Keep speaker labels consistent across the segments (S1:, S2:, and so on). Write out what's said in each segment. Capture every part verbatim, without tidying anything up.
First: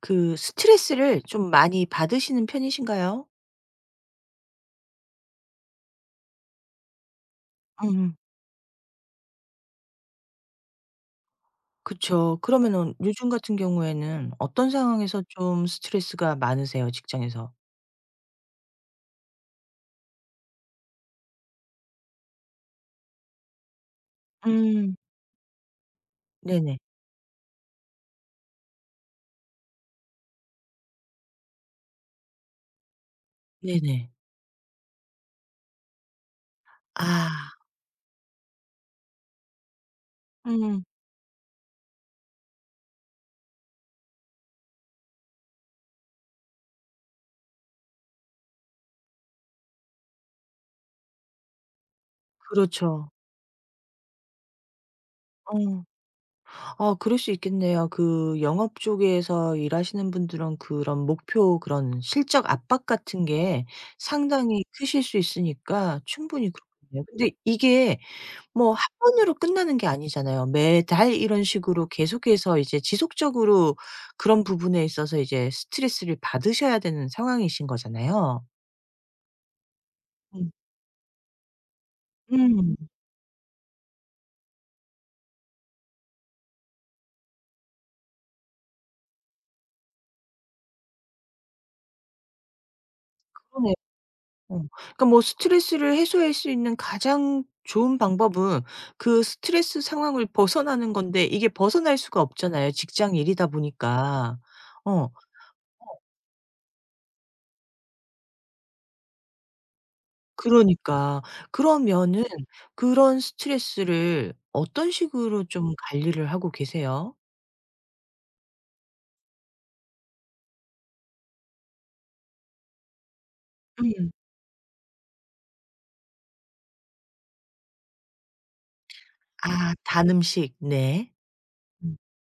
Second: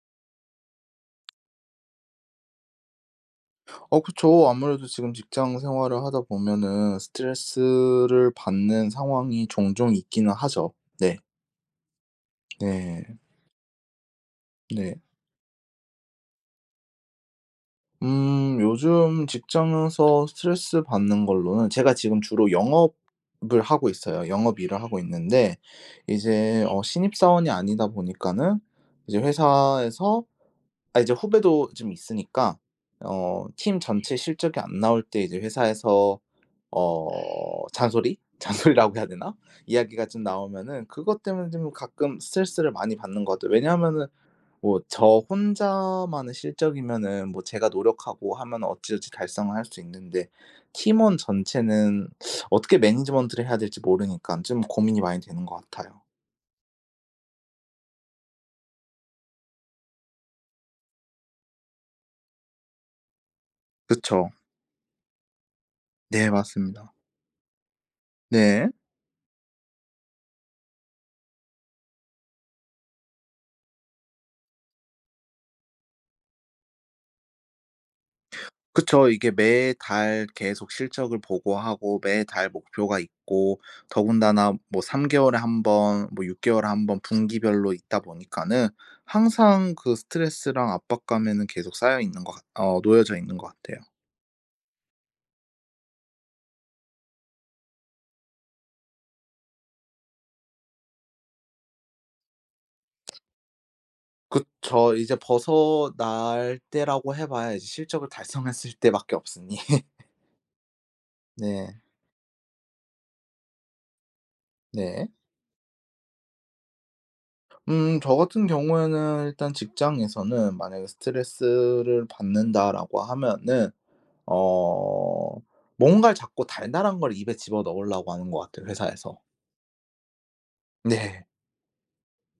S1: 그 스트레스를 좀 많이 받으시는 편이신가요?
S2: 어 그쵸. 아무래도 지금 직장 생활을 하다 보면은
S1: 음.
S2: 스트레스를 받는 상황이 종종 있기는 하죠. 네.
S1: 그쵸. 그러면은
S2: 네.
S1: 요즘 같은 경우에는 어떤
S2: 네.
S1: 상황에서 좀 스트레스가 많으세요, 직장에서?
S2: 음 요즘 직장에서 스트레스 받는 걸로는 제가 지금 주로 영업을 하고 있어요. 영업 일을
S1: 음.
S2: 하고 있는데 이제
S1: 네네.
S2: 어 신입사원이 아니다 보니까는 이제 회사에서 아 이제 후배도 좀 있으니까 어 팀
S1: 네네.
S2: 전체 실적이 안 나올 때 이제 회사에서
S1: 아.
S2: 어 잔소리? 잔소리라고 해야 되나? 이야기가 좀
S1: 음.
S2: 나오면은 그것 때문에 좀 가끔 스트레스를 많이 받는 것 같아요. 왜냐하면은 뭐 저 혼자만의 실적이면은 뭐 제가 노력하고 하면 어찌저찌 달성을 할 수 있는데 팀원 전체는 어떻게
S1: 그렇죠.
S2: 매니지먼트를 해야 될지 모르니까 좀 고민이 많이 되는 것
S1: 어.
S2: 같아요.
S1: 아, 그럴 수 있겠네요. 그 영업 쪽에서 일하시는 분들은 그런 목표 그런 실적 압박 같은 게
S2: 그쵸.
S1: 상당히 크실 수 있으니까
S2: 네
S1: 충분히
S2: 맞습니다.
S1: 그렇겠네요. 근데 이게
S2: 네.
S1: 뭐 한 번으로 끝나는 게 아니잖아요. 매달 이런 식으로 계속해서 이제 지속적으로 그런 부분에 있어서 이제 스트레스를 받으셔야 되는 상황이신 거잖아요.
S2: 그쵸. 이게 매달
S1: 음.
S2: 계속 실적을 보고하고 매달
S1: 음.
S2: 목표가 있고 더군다나 뭐 삼 개월에 한번뭐 육 개월에 한번 분기별로 있다 보니까는 항상 그 스트레스랑 압박감에는 계속 쌓여 있는 것 같 어 놓여져 있는 것
S1: 그러네요.
S2: 같아요.
S1: 어. 그러니까 뭐 스트레스를 해소할 수 있는 가장 좋은 방법은 그 스트레스 상황을 벗어나는 건데 이게 벗어날 수가 없잖아요, 직장 일이다 보니까.
S2: 그쵸.
S1: 어
S2: 이제 벗어날 때라고 해 봐야 이제 실적을 달성했을 때밖에 없으니.
S1: 그러니까.
S2: 네.
S1: 그러면은 그런 스트레스를 어떤
S2: 네.
S1: 식으로 좀 관리를 하고 계세요?
S2: 음 저 같은 경우에는 일단 직장에서는 만약에 스트레스를 받는다라고 하면은
S1: 음.
S2: 어 뭔가를 자꾸 달달한 걸 입에 집어넣으려고 하는 것 같아요 회사에서.
S1: 아 단 음식. 네.
S2: 네.
S1: 음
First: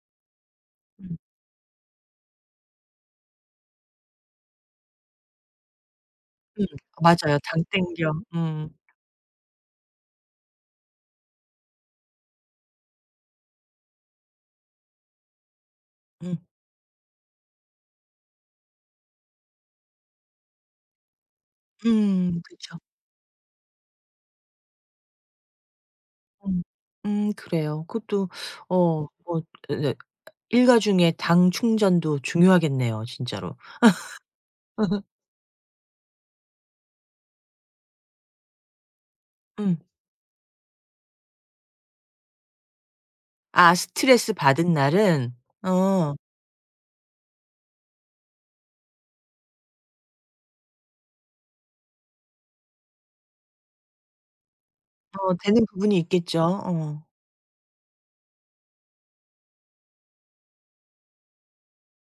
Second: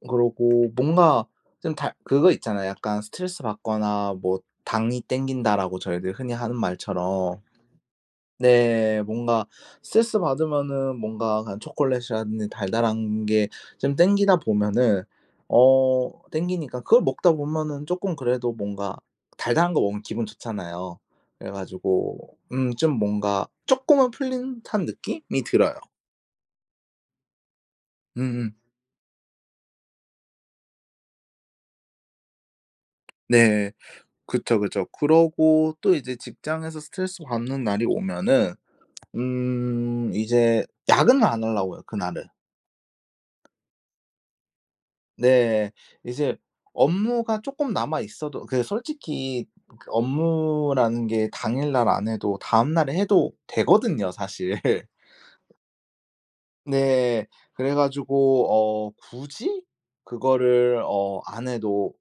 S2: 그러고
S1: 음.
S2: 뭔가 좀 달 그거 있잖아요. 약간 스트레스받거나 뭐 "당이 땡긴다."라고 저희들 흔히 하는
S1: 음. 맞아요.
S2: 말처럼.
S1: 당 땡겨. 음.
S2: 네. 뭔가 스트레스 받으면은 뭔가 그냥 초콜릿이라든지 달달한 게 좀 당기다 보면은 어
S1: 음.
S2: 당기니까 그걸 먹다 보면은 쪼끔 그래도 뭔가 달달한 거 먹으면 기분 좋잖아요. 그래 가지고
S1: 음
S2: 음
S1: 그쵸.
S2: 좀 뭔가 쪼끔은 풀린 듯한 느낌이 들어요.
S1: 음. 음 그래요. 그것도
S2: 음음.
S1: 어 뭐 으 일과 중에 당 충전도 중요하겠네요 진짜로.
S2: 네. 그쵸, 그쵸. 그러고 또 이제 직장에서 스트레스 받는 날이 오면은
S1: 음.
S2: 음 이제 야근을 안 하려고 해요, 그날은.
S1: 아 스트레스 받은 날은
S2: 네.
S1: 어
S2: 이제 업무가 쪼끔 남아 있어도 그 솔직히 그 업무라는 게 당일날 안 해도 다음날에 해도 되거든요 사실.
S1: 어 되는 부분이 있겠죠. 어.
S2: 네. 그래 가지고 어 굳이 그거를 어 안 해도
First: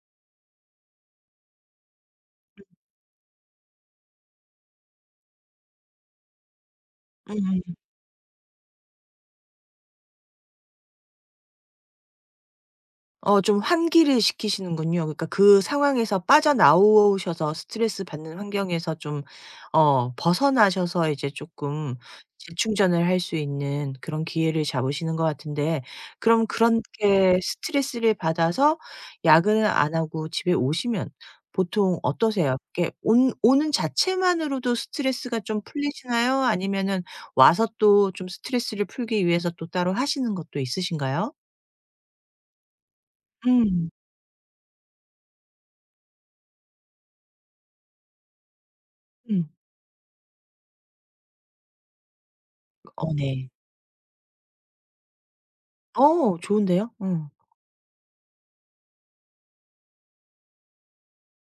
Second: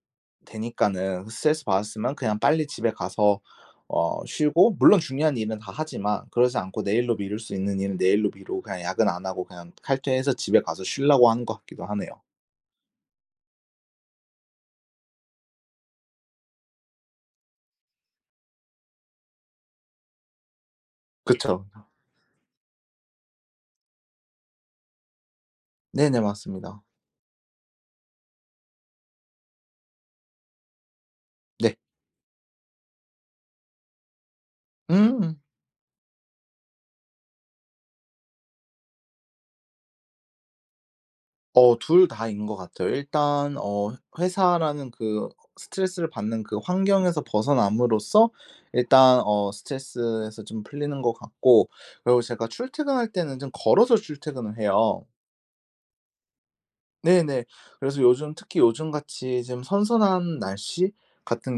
S2: 되니까는 스트레스 받았으면 그냥 빨리 집에 가서 어 쉬고 물론 중요한 일은 다 하지만 그러지 않고 내일로 미룰 수
S1: 음음.
S2: 있는 일은 내일로 미루고 그냥 야근 안 하고 그냥 칼퇴해서 집에 가서 쉬려고 하는 것 같기도 하네요.
S1: 어 좀 환기를 시키시는군요. 그러니까 그 상황에서 빠져나오셔서 스트레스 받는 환경에서 좀 어 벗어나셔서 이제
S2: 그쵸.
S1: 조금 재충전을 할 수 있는 그런 기회를 잡으시는 것 같은데
S2: 네네.
S1: 그럼
S2: 맞습니다.
S1: 그렇게 스트레스를 받아서 야근을 안 하고 집에 오시면
S2: 네.
S1: 보통 어떠세요? 이렇게 온 오는 자체만으로도
S2: 음.
S1: 스트레스가 좀 풀리시나요? 아니면은 와서 또 좀 스트레스를 풀기 위해서 또 따로 하시는 것도 있으신가요?
S2: 어 둘 다인 것 같아요. 일단
S1: 음.
S2: 어 회사라는 그 스트레스를 받는 그 환경에서 벗어남으로써 일단
S1: 음.
S2: 어 스트레스에서 좀 풀리는 것 같고. 그리고 제가 출퇴근할
S1: 어
S2: 때는
S1: 네.
S2: 좀 걸어서 출퇴근을 해요.
S1: 어 좋은데요? 어.
S2: 네네. 그래서 요즘 특히 요즘같이 좀 선선한 날씨 같은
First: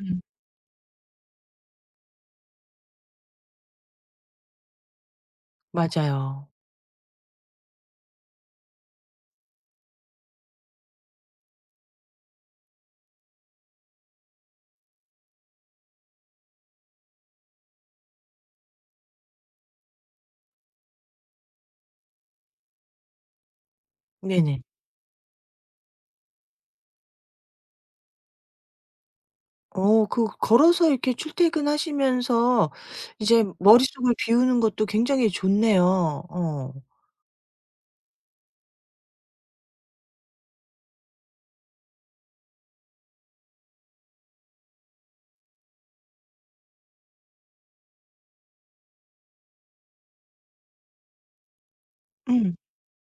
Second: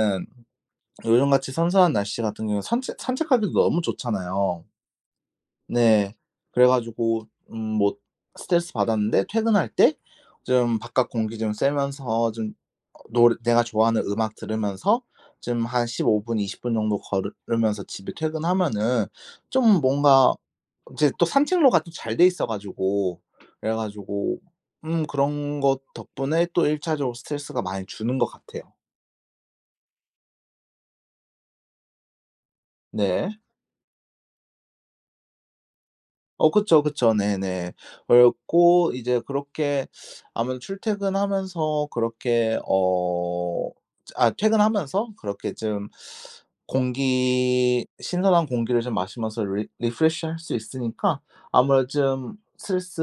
S1: 음.
S2: 요즘같이 선선한 날씨 같은 경우는 산책 산책하기도 너무 좋잖아요. 네.
S1: 맞아요.
S2: 그래 가지고 음 뭐 스트레스 받았는데 퇴근할 때 좀 바깥 공기 좀 쐬면서 좀 어 노래 내가 좋아하는 음악 들으면서 좀 한 십오 분 이십 분 정도 걸으면서 집에 퇴근하면은 좀 뭔가 이제 또 산책로가 또 잘 돼 있어 가지고. 그래 가지고
S1: 네네.
S2: 음 그런 것 덕분에 또 일 차적으로 스트레스가 많이 주는 것 같아요.
S1: 어 그 걸어서 이렇게 출퇴근하시면서
S2: 네.
S1: 이제 머릿속을 비우는 것도 굉장히 좋네요.
S2: 어
S1: 어.
S2: 그쵸, 그쵸. 네네. 그랬고 이제 그렇게 아무래도 출퇴근하면서 그렇게 어 아 퇴근하면서 그렇게 좀 공기 신선한 공기를 좀 마시면서 리 리프레시할 수 있으니까 아무래도 좀
S1: 음.
S2: 스트레스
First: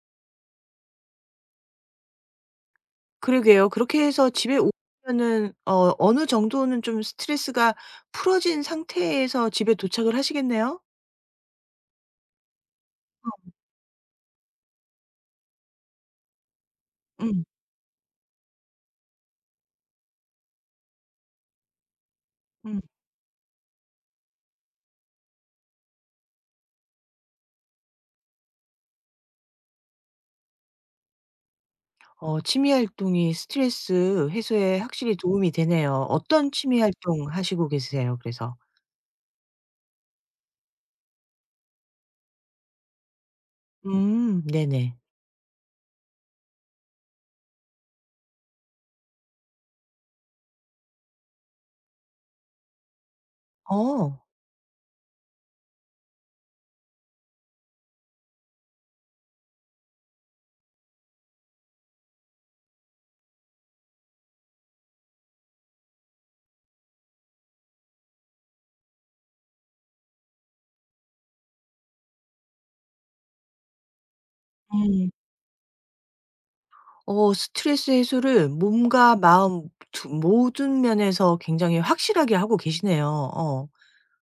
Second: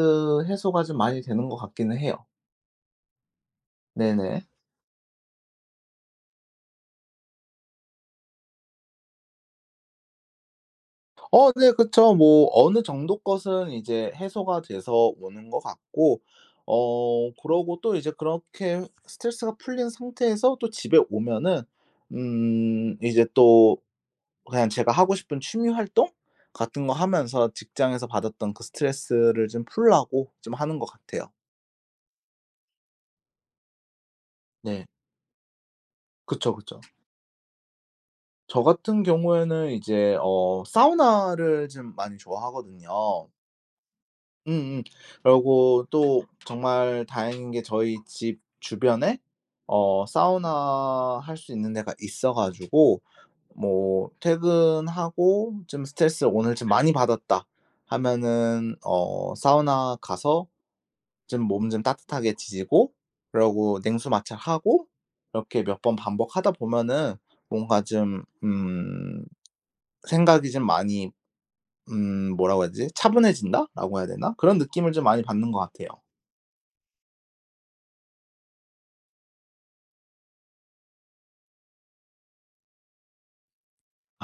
S2: 해소가 좀 많이 되는 것 같기는 해요.
S1: 그러게요. 그렇게 해서
S2: 네네.
S1: 집에 오면은 어 어느 정도는 좀 스트레스가 풀어진 상태에서 집에 도착을 하시겠네요?
S2: 어 네 그쵸. 뭐 어느 정도 것은 이제 해소가 돼서 오는 것 같고. 어
S1: 음.
S2: 그러고 또 이제 그렇게 스트레스가 풀린 상태에서 또 집에 오면은
S1: 음.
S2: 음 이제 또 그냥 제가 하고 싶은 취미 활동 같은 거 하면서 직장에서 받았던 그 스트레스를 좀 풀라고 좀 하는 것 같아요.
S1: 어 취미 활동이 스트레스 해소에
S2: 네.
S1: 확실히 도움이 되네요. 어떤
S2: 그쵸, 그쵸.
S1: 취미 활동 하시고 계세요 그래서?
S2: 저 같은 경우에는 이제 어 사우나를 좀 많이 좋아하거든요.
S1: 음
S2: 음음.
S1: 네네.
S2: 그러고 또 정말 다행인 게 저희 집 주변에 어 사우나 할 수 있는 데가 있어 가지고 뭐
S1: 어.
S2: 퇴근하고 좀 스트레스를 '오늘 좀 많이 받았다.' 하면은 어 사우나 가서 좀 몸 좀 따뜻하게 지지고 그러고 냉수 마찰하고 이렇게 몇 번 반복하다 보면은 뭔가 좀 음 생각이 좀 많이 음 뭐라고 해야 되지? '차분해진다.'라고 해야 되나? 그런 느낌을 좀
S1: 네.
S2: 많이 받는 것 같아요.
S1: 어 스트레스 해소를 몸과 마음 두 모든 면에서 굉장히 확실하게 하고 계시네요. 어.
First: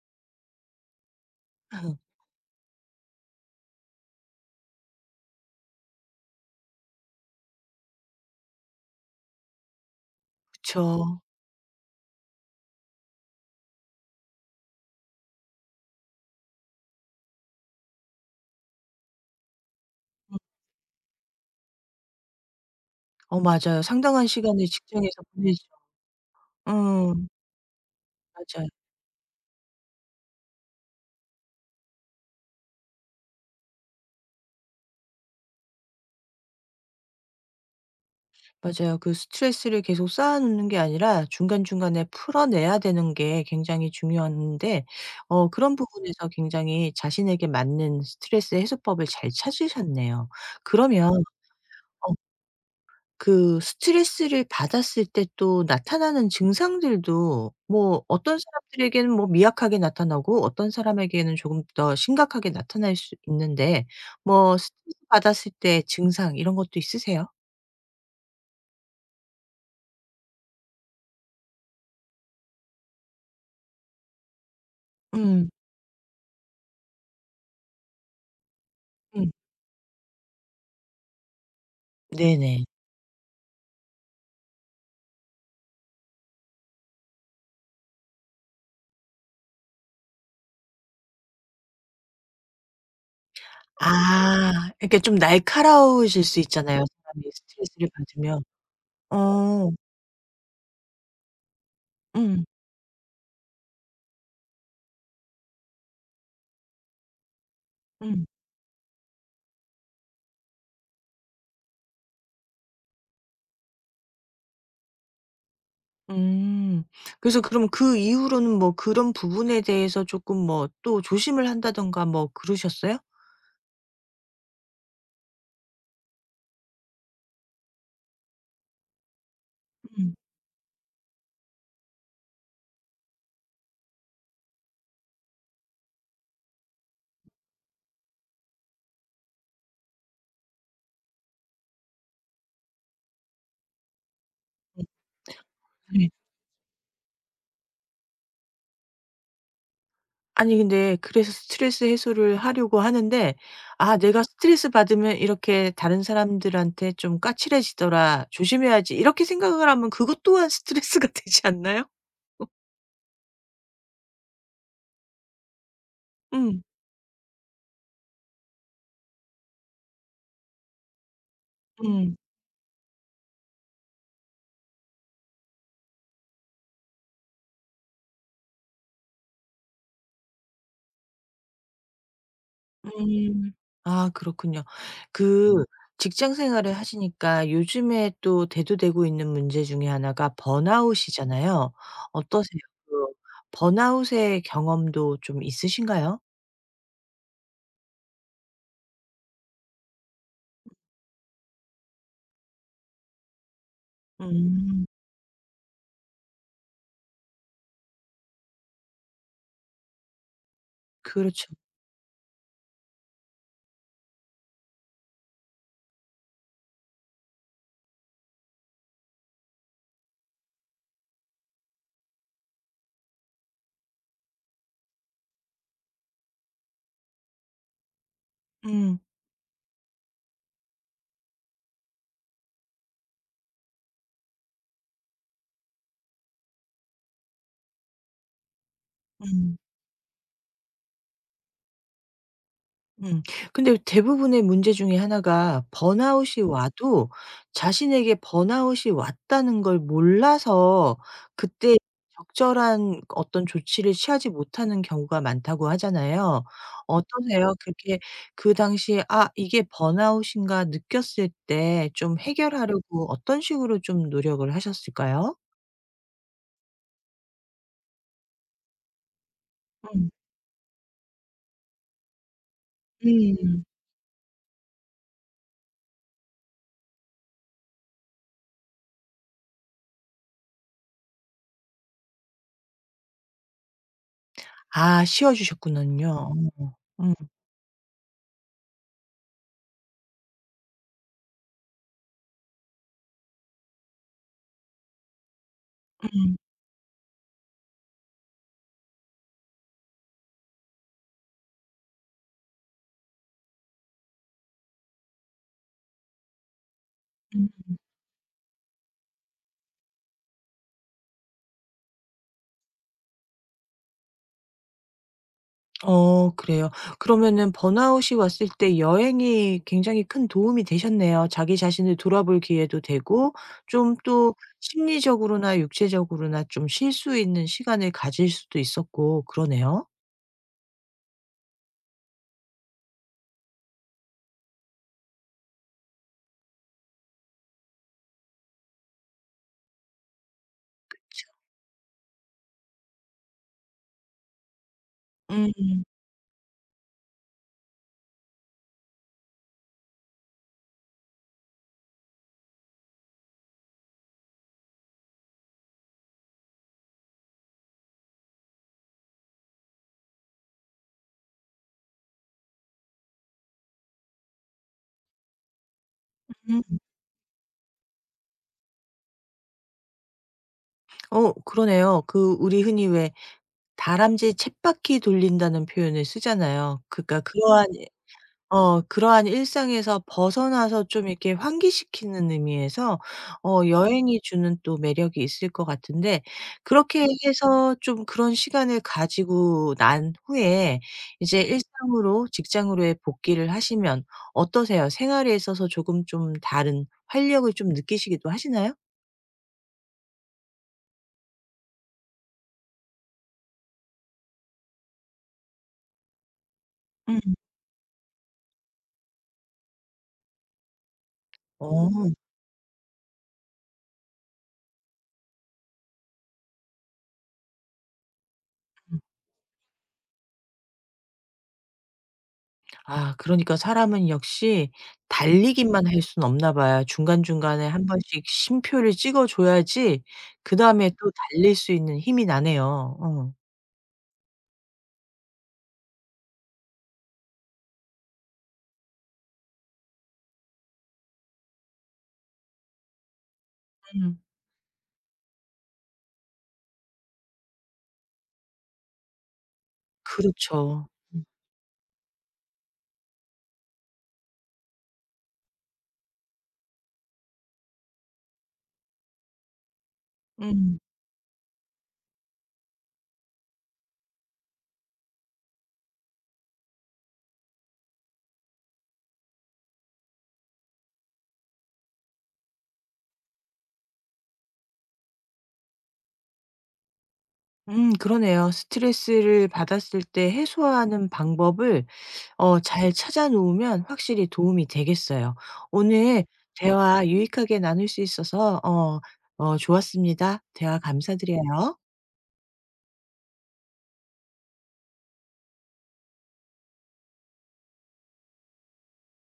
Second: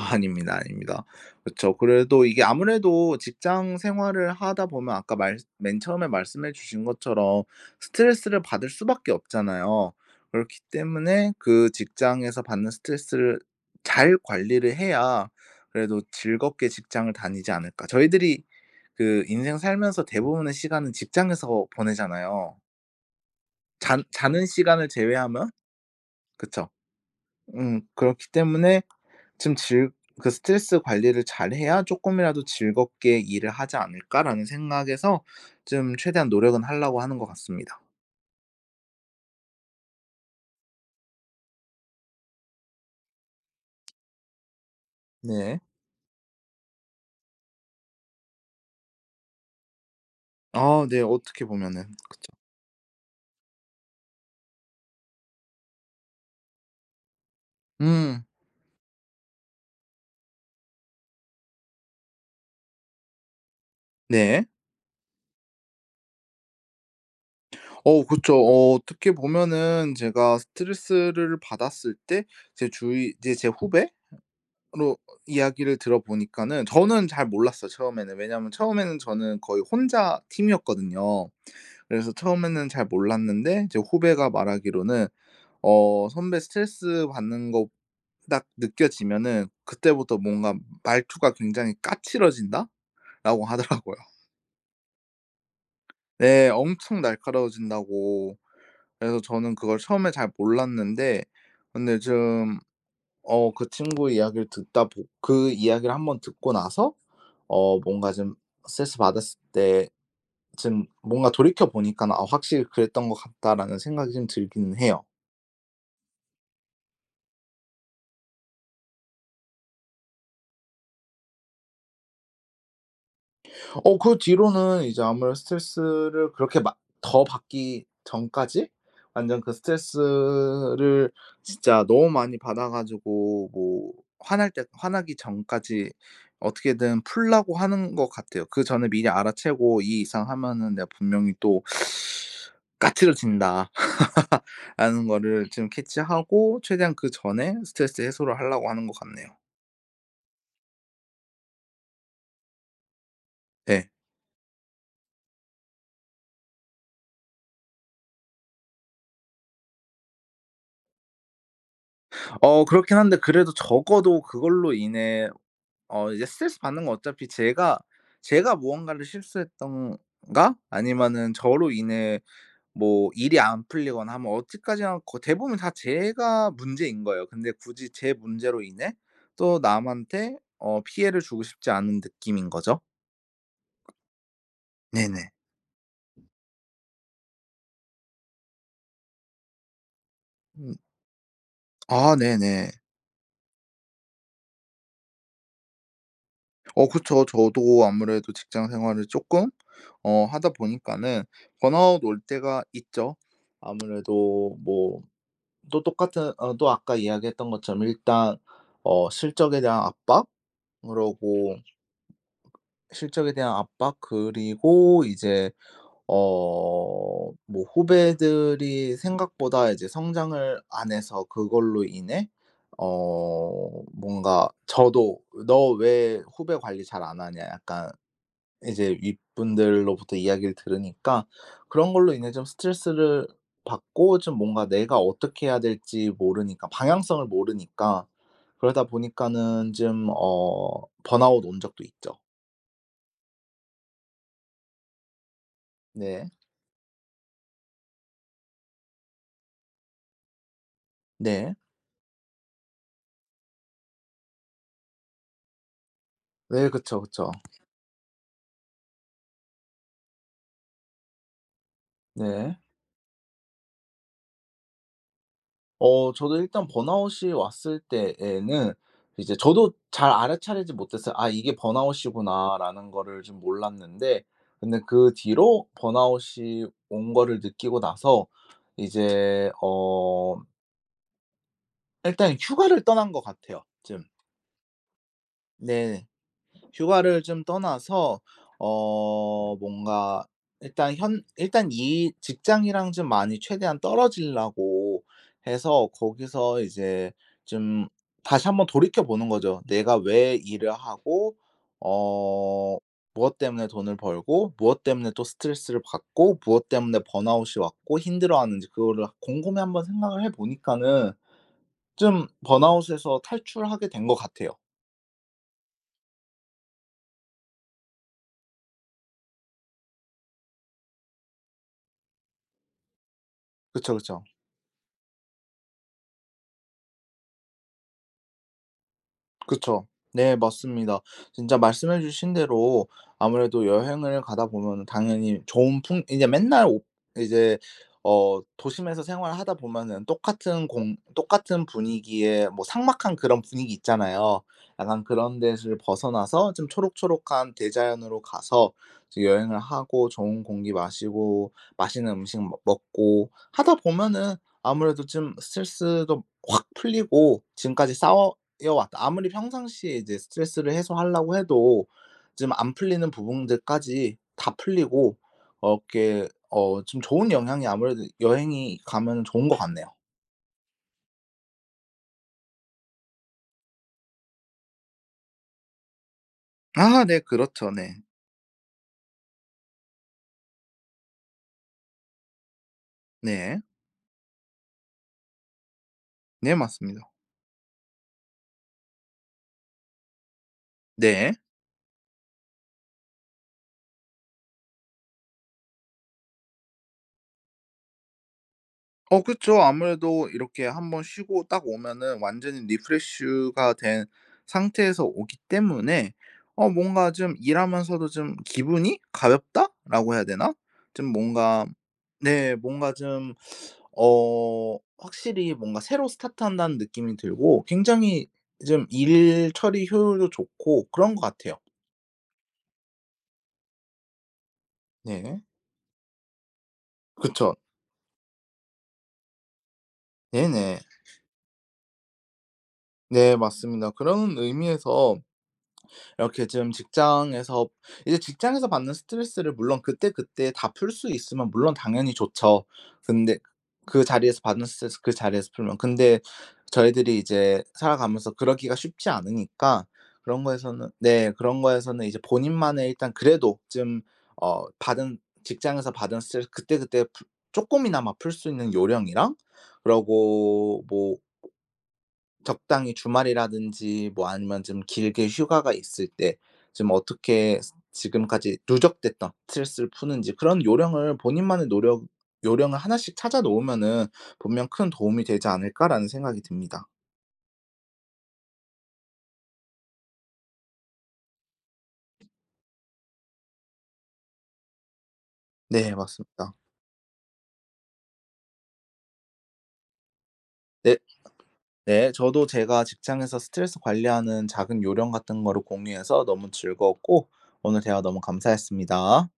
S2: 아, 아닙니다, 아닙니다. 그렇죠. 그래도 이게 아무래도 직장 생활을 하다 보면 아까 말 맨 처음에 말씀해 주신 것처럼 스트레스를 받을 수밖에 없잖아요. 그렇기
S1: 그쵸.
S2: 때문에 그 직장에서 받는 스트레스를 잘 관리를 해야 그래도 즐겁게 직장을 다니지 않을까. 저희들이 그 인생 살면서
S1: 음.
S2: 대부분의 시간은 직장에서 보내잖아요.
S1: 어 맞아요.
S2: 잔
S1: 상당한
S2: 자는
S1: 시간을
S2: 시간을
S1: 직장에서
S2: 제외하면.
S1: 보내죠.
S2: 그쵸.
S1: 음.
S2: 음 그렇기
S1: 맞아요.
S2: 때문에 좀 즐 그 '스트레스 관리를 잘해야 쪼끔이라도 즐겁게 일을 하지 않을까.'라는 생각에서 좀 최대한 노력은 하려고 하는 것 같습니다.
S1: 맞아요. 그 스트레스를 계속 쌓아 놓는 게 아니라 중간중간에 풀어내야 되는 게 굉장히 중요한데 어
S2: 네.
S1: 그런 부분에서 굉장히 자신에게 맞는 스트레스 해소법을 잘 찾으셨네요.
S2: 아 네.
S1: 그러면
S2: 어떻게 보면은
S1: 어
S2: 그쵸.
S1: 그 스트레스를 받았을 때 또 나타나는 증상들도 뭐
S2: 음
S1: 어떤 사람들에게는 뭐 미약하게 나타나고 어떤 사람에게는 조금 더 심각하게 나타날 수 있는데
S2: 네.
S1: 뭐 스트레스 받았을 때 증상 이런 것도 있으세요?
S2: 어 그쵸. 어 어떻게 보면은 제가 스트레스를 받았을 때 제 주위 이제 제 후배로
S1: 음.
S2: 이야기를 들어보니까는 저는 잘 몰랐어요 처음에는. 왜냐하면 처음에는
S1: 음.
S2: 저는 거의 혼자 팀이었거든요. 그래서
S1: 네네.
S2: 처음에는 잘 몰랐는데 제 후배가 말하기로는 어 선배 스트레스 받는 거 딱 느껴지면은 그때부터 뭔가 '말투가 굉장히 까칠해진다.'라고 하더라고요.
S1: 아, 이렇게 좀 날카로우실 수
S2: 네.
S1: 있잖아요,
S2: 엄청
S1: 사람이 스트레스를
S2: 날카로워진다고.
S1: 받으면.
S2: 그래서 저는
S1: 어.
S2: 그걸 처음에 잘 몰랐는데 근데
S1: 음.
S2: 좀 어 그 친구 이야기를 듣다 보 그 이야기를 한번 듣고 나서 어 뭔가
S1: 음.
S2: 좀 스트레스 받았을 때 좀 뭔가 돌이켜 보니까는 '아 확실히 그랬던 것 같다.'라는 생각이 좀 들기는 해요.
S1: 음. 그래서 그럼 그 이후로는 뭐 그런 부분에 대해서 조금 뭐 또 조심을 한다든가 뭐 그러셨어요?
S2: 어 그 뒤로는 이제 아무래도 스트레스를 그렇게 막 더 받기 전까지 완전 그
S1: 음.
S2: 스트레스를 진짜 너무 많이 받아 가지고 뭐 화날 때 화나기 전까지 어떻게든 풀려고 하는 것 같아요. 그전에 미리 알아채고 '이 이상 하면은 내가 분명히 또 까칠해진다.' 라는 거를 지금
S1: 음 네.
S2: 캐치하고 최대한 그전에 스트레스 해소를 하려고 하는 것 같네요.
S1: 아니, 근데 그래서 스트레스 해소를 하려고 하는데
S2: 네.
S1: '아 내가 스트레스 받으면 이렇게 다른 사람들한테 좀 까칠해지더라. 조심해야지.' 이렇게 생각을 하면 그것 또한 스트레스가 되지 않나요?
S2: 어 그렇긴 한데 그래도 적어도 그걸로 인해 어 이제 스트레스
S1: 음.
S2: 받는 건 어차피 제가 제가 무언가를 실수했던가 아니면은 저로
S1: 음.
S2: 인해 뭐 일이 안 풀리거나 하면 어디까지나 거 대부분 다 제가 문제인 거예요. 근데 굳이 제 문제로 인해 또 남한테 어 피해를 주고 싶지 않은 느낌인 거죠.
S1: 음. 아, 그렇군요.
S2: 네네.
S1: 그 직장 생활을 하시니까 요즘에 또 대두되고 있는 문제 중에 하나가
S2: 음.
S1: 번아웃이잖아요.
S2: 아
S1: 어떠세요?
S2: 네네.
S1: 그 번아웃의 경험도 좀 있으신가요?
S2: 어 그쵸. 저도 아무래도 직장 생활을 조금 어 하다 보니까는 번아웃 올 때가 있죠. 아무래도
S1: 음.
S2: 뭐 또 똑같은 어 또 아까 이야기했던 것처럼 일단 어 실적에 대한 압박
S1: 그렇죠.
S2: 그러고 실적에 대한 압박 그리고 이제 어 뭐 후배들이 생각보다 이제 성장을 안 해서 그걸로 인해 어 뭔가 저도 "너 왜 후배 관리 잘 안 하냐." 약간 이제
S1: 음.
S2: 윗분들로부터 이야기를 들으니까 그런 걸로 인해 좀 스트레스를 받고 좀 뭔가 내가 어떻게 해야 될지 모르니까 방향성을 모르니까 그러다
S1: 음.
S2: 보니까는 좀 어 번아웃 온 적도 있죠.
S1: 음. 근데 대부분의 문제 중에 하나가
S2: 네.
S1: 번아웃이 와도 자신에게 번아웃이 왔다는 걸 몰라서
S2: 네.
S1: 그때 적절한 어떤 조치를 취하지 못하는 경우가 많다고 하잖아요.
S2: 네. 그쵸, 그쵸.
S1: 어떠세요? 그렇게 그 당시에 '아 이게 번아웃인가.' 느꼈을 때 좀
S2: 네.
S1: 해결하려고 어떤 식으로 좀 노력을 하셨을까요?
S2: 어 저도 일단 번아웃이 왔을 때에는 이제 저도 잘
S1: 음.
S2: 알아차리지 못했어요. '아 이게 번아웃이구나.'라는 거를 좀
S1: 음.
S2: 몰랐는데 근데 그 뒤로 번아웃이 온 거를 느끼고 나서 이제 어 일단 휴가를 떠난 것 같아요 좀.
S1: 아, 쉬어
S2: 네.
S1: 주셨군요. 어. 음.
S2: 휴가를 좀 떠나서 어 뭔가 일단 현 일단 이 직장이랑 좀 많이 최대한 떨어지려고 해서
S1: 음.
S2: 거기서 이제 좀 다시 한번 돌이켜 보는 거죠. '내가 왜 일을 하고 어 무엇 때문에 돈을 벌고 무엇 때문에 또 스트레스를 받고 무엇 때문에
S1: 음.
S2: 번아웃이 왔고 힘들어하는지.' 그거를 곰곰이 한번 생각을 해 보니까는 좀 번아웃에서 탈출하게 된 것 같아요.
S1: 어 그래요. 그러면은 번아웃이 왔을 때 여행이 굉장히 큰 도움이 되셨네요. 자기 자신을 돌아볼 기회도 되고
S2: 그쵸,
S1: 좀
S2: 그쵸.
S1: 또 심리적으로나 육체적으로나 좀 쉴 수 있는 시간을 가질 수도 있었고 그러네요.
S2: 그쵸. 네 맞습니다. 진짜 말씀해 주신 대로 아무래도 여행을 가다 보면은 당연히 좋은 풍 이제 맨날 오 이제 어 도심에서 생활을 하다 보면은 똑같은 공 똑같은 분위기에 뭐 삭막한 그런 분위기 있잖아요. 약간 그런
S1: 음.
S2: 데를 벗어나서 좀 초록초록한 대자연으로 가서 이제 여행을 하고 좋은 공기 마시고 맛있는 음식 먹 먹고 하다 보면은 아무래도 좀 스트레스도 확 풀리고 지금까지 쌓워 이어왔다. 아무리 평상시에 이제 스트레스를 해소하려고 해도 좀 안 풀리는 부분들까지 다 풀리고 어 이렇게 어 좀 좋은 영향이 아무래도 여행이 가면은 좋은 것 같네요.
S1: 어 그러네요. 그 우리 흔히 왜 다람쥐 챗바퀴 돌린다는 표현을 쓰잖아요.
S2: 아 네
S1: 그러니까 그러한
S2: 그렇죠. 네.
S1: 어 그러한 일상에서 벗어나서 좀 이렇게 환기시키는 의미에서 어
S2: 네.
S1: 여행이 주는 또 매력이 있을 것 같은데
S2: 네
S1: 그렇게
S2: 맞습니다.
S1: 해서 좀 그런 시간을 가지고 난 후에
S2: 네.
S1: 이제 일상으로 직장으로의 복귀를 하시면 어떠세요? 생활에 있어서 조금 좀 다른 활력을 좀 느끼시기도 하시나요?
S2: 어 그쵸. 아무래도 이렇게 한번 쉬고 딱 오면은 완전히 리프레시가 된 상태에서 오기 때문에 어 뭔가
S1: 음.
S2: 좀 일하면서도 좀 '기분이 가볍다.'라고 해야 되나? 좀 뭔가
S1: 어.
S2: 네 뭔가 좀 어 확실히 뭔가 새로 스타트한다는 느낌이 들고 굉장히 좀 일 처리 효율도 좋고 그런 것 같아요.
S1: 아, 그러니까 사람은 역시
S2: 네.
S1: 달리기만 할 수는 없나 봐요.
S2: 그쵸.
S1: 중간중간에 한 번씩 쉼표를 찍어 줘야지
S2: 네네.
S1: 그다음에 또 달릴 수 있는 힘이 나네요. 어.
S2: 네 맞습니다. 그런 의미에서 이렇게 지금 직장에서 이제 직장에서 받는 스트레스를 물론 그때그때 다 풀 수 있으면 물론 당연히 좋죠. 근데 그
S1: 음.
S2: 자리에서 받는 스트레스 그 자리에서 풀면. 근데 저희들이 이제 살아가면서 그러기가 쉽지 않으니까 그런
S1: 그렇죠.
S2: 거에서는
S1: 음.
S2: 네 그런 거에서는 이제 본인만의 일단 그래도 좀 어 받은 직장에서 받은 스트레스 그때그때 풀 쪼끔이나마 풀 수 있는 요령이랑
S1: 음.
S2: 그러고 뭐 적당히 주말이라든지 뭐 아니면 좀 길게 휴가가 있을 때 좀 어떻게 스 지금까지 누적됐던 스트레스를 푸는지 그런 요령을 본인만의 노력 요령을 하나씩 찾아 놓으면은 분명 큰 도움이 되지 않을까라는 생각이 듭니다.
S1: 음 그러네요. 스트레스를 받았을 때 해소하는 방법을 어 잘 찾아 놓으면 확실히 도움이 되겠어요.
S2: 네
S1: 오늘
S2: 맞습니다.
S1: 대화 유익하게 나눌 수 있어서 어 어 좋았습니다. 대화
S2: 네
S1: 감사드려요.
S2: 네. 저도 제가 직장에서 스트레스 관리하는 작은 요령 같은 거를 공유해서 너무 즐거웠고 오늘 대화 너무 감사했습니다.